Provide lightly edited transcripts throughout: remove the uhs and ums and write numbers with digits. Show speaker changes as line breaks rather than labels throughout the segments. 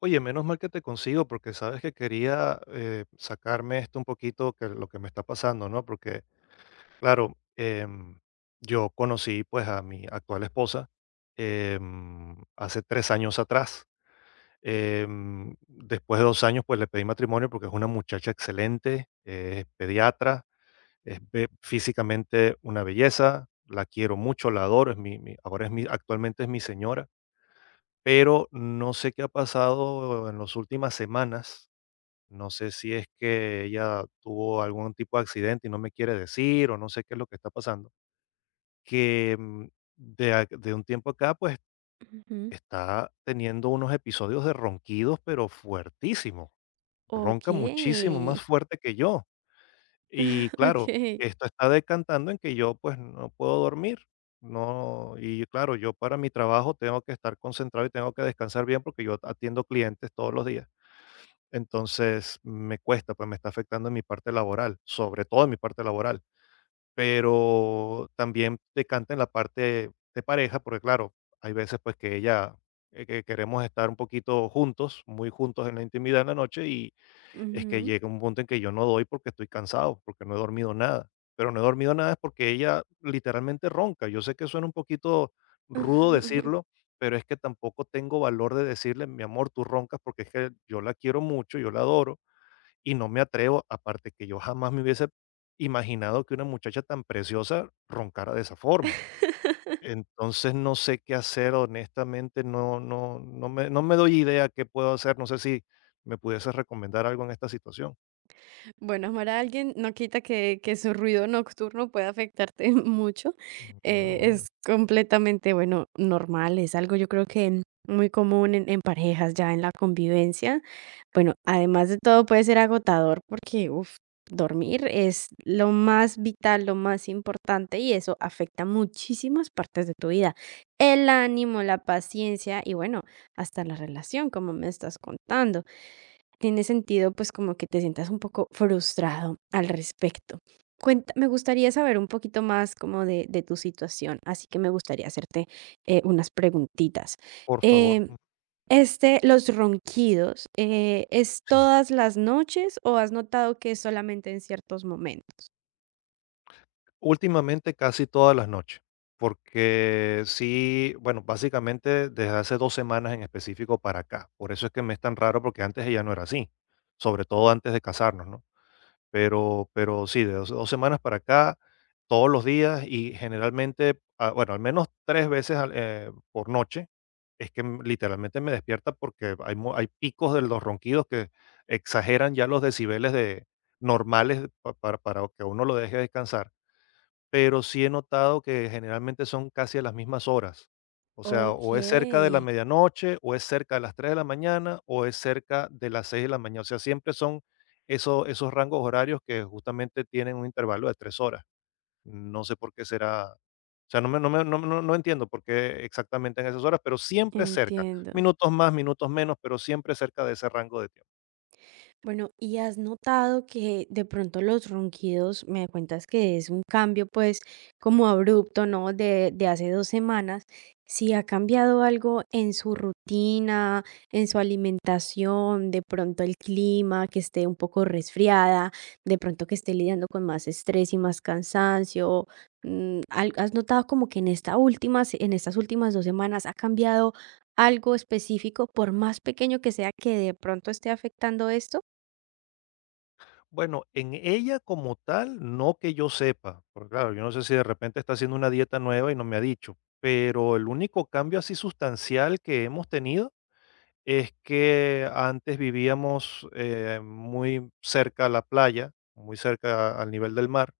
Oye, menos mal que te consigo porque sabes que quería sacarme esto un poquito, que lo que me está pasando, ¿no? Porque, claro, yo conocí pues a mi actual esposa hace 3 años atrás. Después de 2 años pues le pedí matrimonio porque es una muchacha excelente, es pediatra, es físicamente una belleza, la quiero mucho, la adoro, es ahora es mi, actualmente es mi señora, pero no sé qué ha pasado en las últimas semanas. No sé si es que ella tuvo algún tipo de accidente y no me quiere decir o no sé qué es lo que está pasando, que de un tiempo acá pues
Ujú.
está teniendo unos episodios de ronquidos pero fuertísimos, ronca muchísimo más
Okey.
fuerte que yo. Y claro,
Okey.
esto está decantando en que yo pues no puedo dormir. No, y claro, yo para mi trabajo tengo que estar concentrado y tengo que descansar bien porque yo atiendo clientes todos los días, entonces me cuesta, pues me está afectando en mi parte laboral, sobre todo en mi parte laboral, pero también te canta en la parte de pareja, porque claro, hay veces pues que ella, que queremos estar un poquito juntos, muy juntos en la intimidad en la noche, y es que
Ujú.
llega un punto en que yo no doy porque estoy cansado, porque no he dormido nada, pero no he dormido nada es porque ella literalmente ronca. Yo sé que suena un poquito rudo decirlo, pero es que tampoco tengo valor de decirle, mi amor, tú roncas, porque es que yo la quiero mucho, yo la adoro y no me atrevo, aparte que yo jamás me hubiese imaginado que una muchacha tan preciosa roncara de esa forma. Entonces no sé qué hacer, honestamente, no me doy idea qué puedo hacer, no sé si me pudiese recomendar algo en esta situación.
Bueno, amar a alguien no quita que su ruido nocturno pueda afectarte mucho.
Ah, bueno,
Es completamente, bueno, normal, es algo yo creo que muy común en parejas, ya en la convivencia. Bueno, además de todo puede ser agotador porque, uf, dormir es lo más vital, lo más importante y eso afecta muchísimas partes de tu vida. El ánimo, la paciencia y bueno, hasta la relación, como me estás contando. Tiene sentido, pues, como que te sientas un poco frustrado al respecto. Cuenta me gustaría saber un poquito más como de tu situación, así que me gustaría hacerte, unas preguntitas.
por favor.
Em,
Mm.
este, los ronquidos, es
Sí.
todas las noches o has notado que es solamente en ciertos momentos?
Últimamente casi todas las noches, porque sí, bueno, básicamente desde hace 2 semanas en específico para acá, por eso es que me es tan raro, porque antes ella no era así, sobre todo antes de casarnos, ¿no? Pero sí, de dos semanas para acá, todos los días y generalmente, ah, bueno, al menos 3 veces al por noche, es que, literalmente me despierta porque hay picos de los ronquidos que exageran ya los decibeles de normales pa para que uno lo deje descansar. Pero sí he notado que generalmente son casi a las mismas horas. O sea, o es cerca de la
Okey,
medianoche, o es cerca de las 3 de la mañana, o es cerca de las 6 de la mañana. O sea, siempre son esos rangos horarios que justamente tienen un intervalo de 3 horas. No sé por qué será. O sea, no me no me no no no entiendo por qué exactamente en esas horas, pero siempre cerca.
entiendo.
Minutos más, minutos menos, pero siempre cerca de ese rango de tiempo.
Bueno, ¿y has notado que de pronto los ronquidos, me cuentas que es un cambio pues como abrupto? ¿No? De hace dos semanas, si ha cambiado algo en su rutina, en su alimentación, de pronto el clima, que esté un poco resfriada, de pronto que esté lidiando con más estrés y más cansancio. ¿Has notado como que en esta última, en estas últimas dos semanas ha cambiado algo específico, por más pequeño que sea, que de pronto esté afectando esto?
Bueno, en ella como tal, no que yo sepa, porque claro, yo no sé si de repente está haciendo una dieta nueva y no me ha dicho, pero el único cambio así sustancial que hemos tenido es que antes vivíamos muy cerca a la playa, muy cerca al nivel del mar,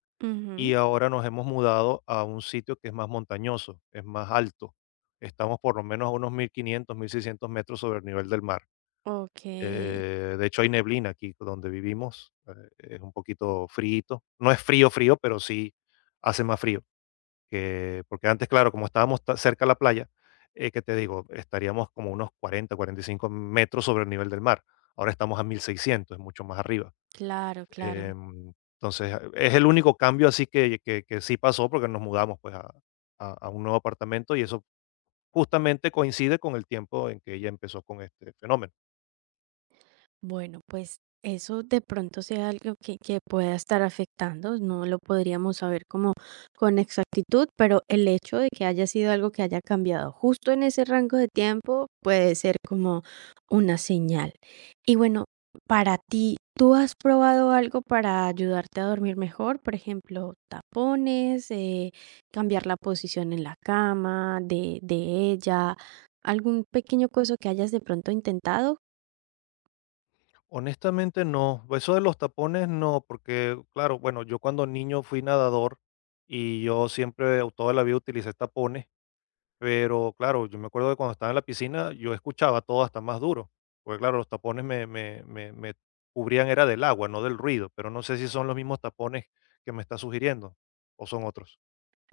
y
Ujú.
ahora nos hemos mudado a un sitio que es más montañoso, es más alto. Estamos por lo menos a unos 1.500, 1.600 metros sobre el nivel del mar.
Ok,
De hecho, hay neblina aquí donde vivimos, es un poquito friito. No es frío, frío, pero sí hace más frío. Porque antes, claro, como estábamos cerca a la playa, que te digo, estaríamos como unos 40, 45 metros sobre el nivel del mar. Ahora estamos a 1.600, es mucho más arriba.
claro, claro.
Entonces, es el único cambio así que, que sí pasó porque nos mudamos pues a, a un nuevo apartamento, y eso justamente coincide con el tiempo en que ella empezó con este fenómeno.
Bueno, pues eso de pronto sea algo que pueda estar afectando, no lo podríamos saber como con exactitud, pero el hecho de que haya sido algo que haya cambiado justo en ese rango de tiempo puede ser como una señal. Y bueno, para ti, ¿tú has probado algo para ayudarte a dormir mejor? Por ejemplo, tapones, cambiar la posición en la cama de ella, algún pequeño cosa que hayas de pronto intentado.
Honestamente no, eso de los tapones no, porque claro, bueno, yo cuando niño fui nadador y yo siempre o toda la vida utilicé tapones, pero claro, yo me acuerdo que cuando estaba en la piscina yo escuchaba todo hasta más duro, porque claro, los tapones me cubrían era del agua, no del ruido, pero no sé si son los mismos tapones que me está sugiriendo o son otros.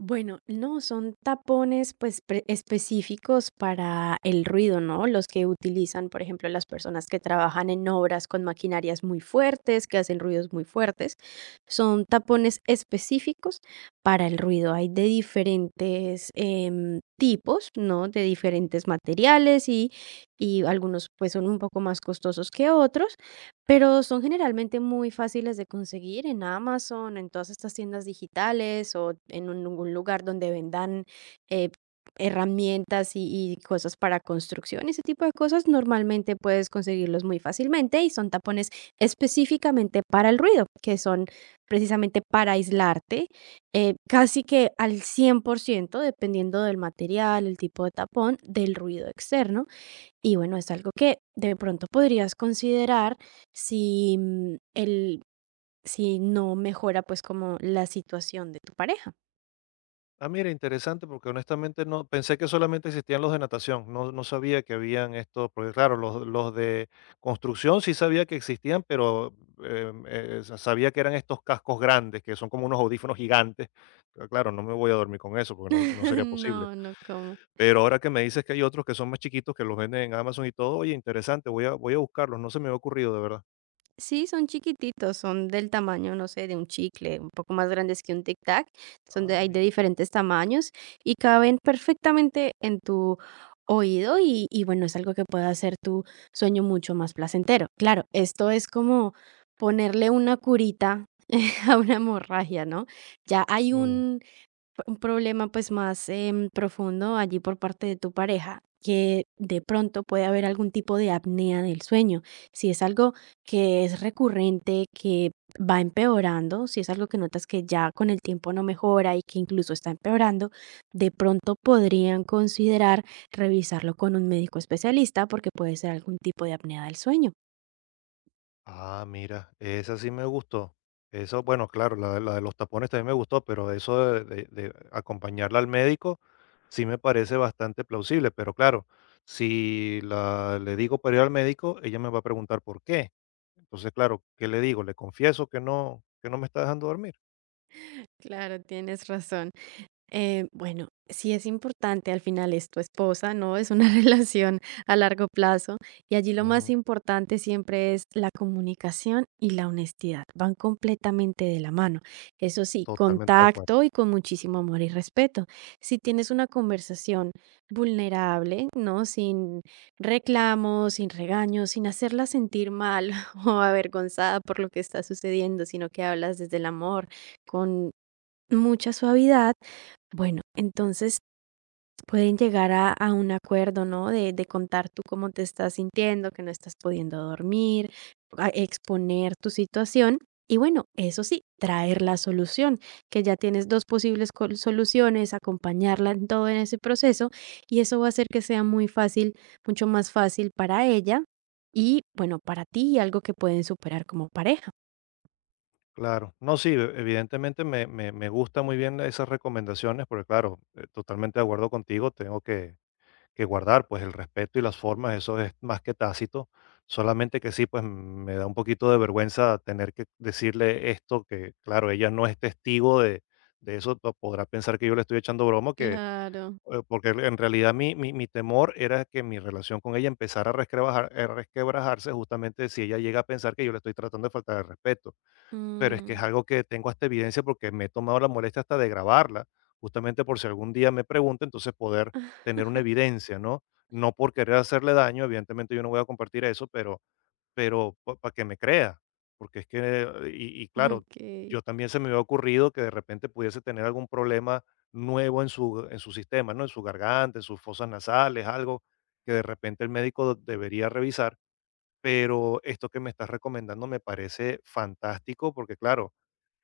Bueno, no, son tapones pues específicos para el ruido, ¿no? Los que utilizan, por ejemplo, las personas que trabajan en obras con maquinarias muy fuertes, que hacen ruidos muy fuertes, son tapones específicos para el ruido. Hay de diferentes tipos, ¿no? De diferentes materiales y algunos pues son un poco más costosos que otros. Pero son generalmente muy fáciles de conseguir en Amazon, en todas estas tiendas digitales o en algún lugar donde vendan eh, herramientas y cosas para construcción. Ese tipo de cosas normalmente puedes conseguirlos muy fácilmente y son tapones específicamente para el ruido, que son precisamente para aislarte, casi que al 100%, dependiendo del material, el tipo de tapón, del ruido externo. Y bueno, es algo que de pronto podrías considerar si mm, el si no mejora pues como la situación de tu pareja.
Ah, mira, interesante, porque honestamente no pensé que solamente existían los de natación, no, no sabía que habían estos, porque claro, los de construcción sí sabía que existían, pero sabía que eran estos cascos grandes, que son como unos audífonos gigantes. Pero claro, no me voy a dormir con eso, porque no, no sería posible.
No, no como.
Pero ahora que me dices que hay otros que son más chiquitos, que los venden en Amazon y todo, oye, interesante, voy a buscarlos, no se me había ocurrido, de verdad.
Sí, son chiquititos, son del tamaño, no sé, de un chicle, un poco más grandes que un tic tac. Son de,
Ah,
hay de
mira.
diferentes tamaños y caben perfectamente en tu oído y bueno, es algo que puede hacer tu sueño mucho más placentero. Claro, esto es como ponerle una curita a una hemorragia, ¿no? Ya hay
Mm.
un problema pues más profundo allí por parte de tu pareja, que de pronto puede haber algún tipo de apnea del sueño. Si es algo que es recurrente, que va empeorando, si es algo que notas que ya con el tiempo no mejora y que incluso está empeorando, de pronto podrían considerar revisarlo con un médico especialista porque puede ser algún tipo de apnea del sueño.
Ah, mira, esa sí me gustó. Eso, bueno, claro, de la de los tapones también me gustó, pero eso de acompañarla al médico sí me parece bastante plausible. Pero claro, si le digo para ir al médico, ella me va a preguntar por qué. Entonces, claro, ¿qué le digo? Le confieso que no me está dejando dormir.
Claro, tienes razón. Bueno, sí es importante, al final es tu esposa, ¿no? Es una relación a largo plazo y allí lo más
Ujú.
importante siempre es la comunicación y la honestidad, van completamente de la mano. Eso sí,
Totalmente de acuerdo.
contacto y con muchísimo amor y respeto. Si tienes una conversación vulnerable, ¿no? Sin reclamos, sin regaños, sin hacerla sentir mal o avergonzada por lo que está sucediendo, sino que hablas desde el amor, con mucha suavidad bueno, entonces pueden llegar a un acuerdo, ¿no? De contar tú cómo te estás sintiendo, que no estás pudiendo dormir, a exponer tu situación. Y bueno, eso sí, traer la solución, que ya tienes dos posibles soluciones, acompañarla en todo en ese proceso y eso va a hacer que sea muy fácil, mucho más fácil para ella y bueno, para ti y algo que pueden superar como pareja.
Claro. No, sí, evidentemente me gusta muy bien esas recomendaciones, porque claro, totalmente de acuerdo contigo, tengo que guardar, pues el respeto y las formas, eso es más que tácito, solamente que sí, pues me da un poquito de vergüenza tener que decirle esto, que claro, ella no es testigo de eso, podrá pensar que yo le estoy echando broma, que,
Claro.
porque en realidad mi temor era que mi relación con ella empezara a a resquebrajarse justamente si ella llega a pensar que yo le estoy tratando de faltar de respeto. Pero es que es
Mm,
algo que tengo hasta evidencia porque me he tomado la molestia hasta de grabarla, justamente por si algún día me pregunta, entonces poder tener una evidencia, ¿no? No por querer hacerle daño, evidentemente yo no voy a compartir eso, pero para que me crea, porque es que, y claro,
ok.
yo también se me había ocurrido que de repente pudiese tener algún problema nuevo en en su sistema, ¿no? En su garganta, en sus fosas nasales, algo que de repente el médico debería revisar, pero esto que me estás recomendando me parece fantástico porque, claro,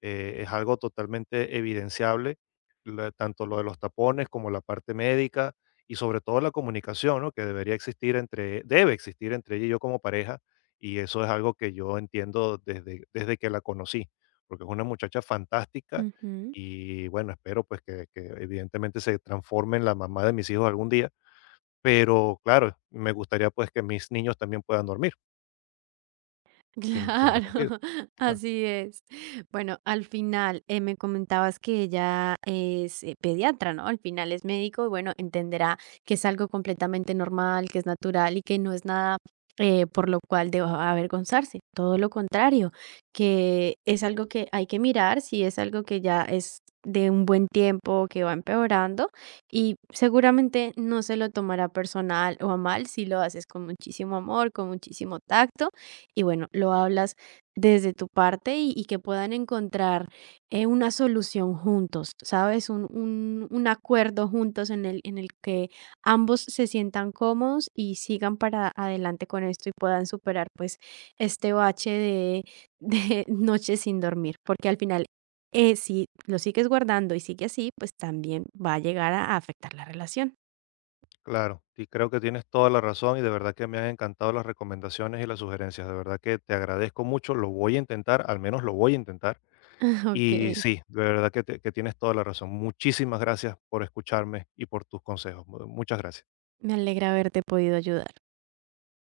es algo totalmente evidenciable, tanto lo de los tapones como la parte médica y sobre todo la comunicación, ¿no? Que debería existir debe existir entre ella y yo como pareja, y eso es algo que yo entiendo desde que la conocí, porque es una muchacha fantástica
Ujú.
y bueno, espero pues que evidentemente se transforme en la mamá de mis hijos algún día, pero claro, me gustaría pues que mis niños también puedan dormir. Sin los
Claro,
ronquidos, claro.
así es. Bueno, al final me comentabas que ella es pediatra, ¿no? Al final es médico y bueno, entenderá que es algo completamente normal, que es natural y que no es nada por lo cual deba avergonzarse. Todo lo contrario, que es algo que hay que mirar si es algo que ya es de un buen tiempo, que va empeorando y seguramente no se lo tomará personal o a mal si lo haces con muchísimo amor, con muchísimo tacto y bueno, lo hablas desde tu parte y que puedan encontrar una solución juntos, ¿sabes? Un acuerdo juntos en el que ambos se sientan cómodos y sigan para adelante con esto y puedan superar pues este bache de noches sin dormir, porque al final... si lo sigues guardando y sigue así, pues también va a llegar a afectar la relación.
Claro, y creo que tienes toda la razón y de verdad que me han encantado las recomendaciones y las sugerencias. De verdad que te agradezco mucho, lo voy a intentar, al menos lo voy a intentar. Y
Ok,
sí, de verdad que tienes toda la razón. Muchísimas gracias por escucharme y por tus consejos. Mu Muchas gracias.
me alegra haberte podido ayudar.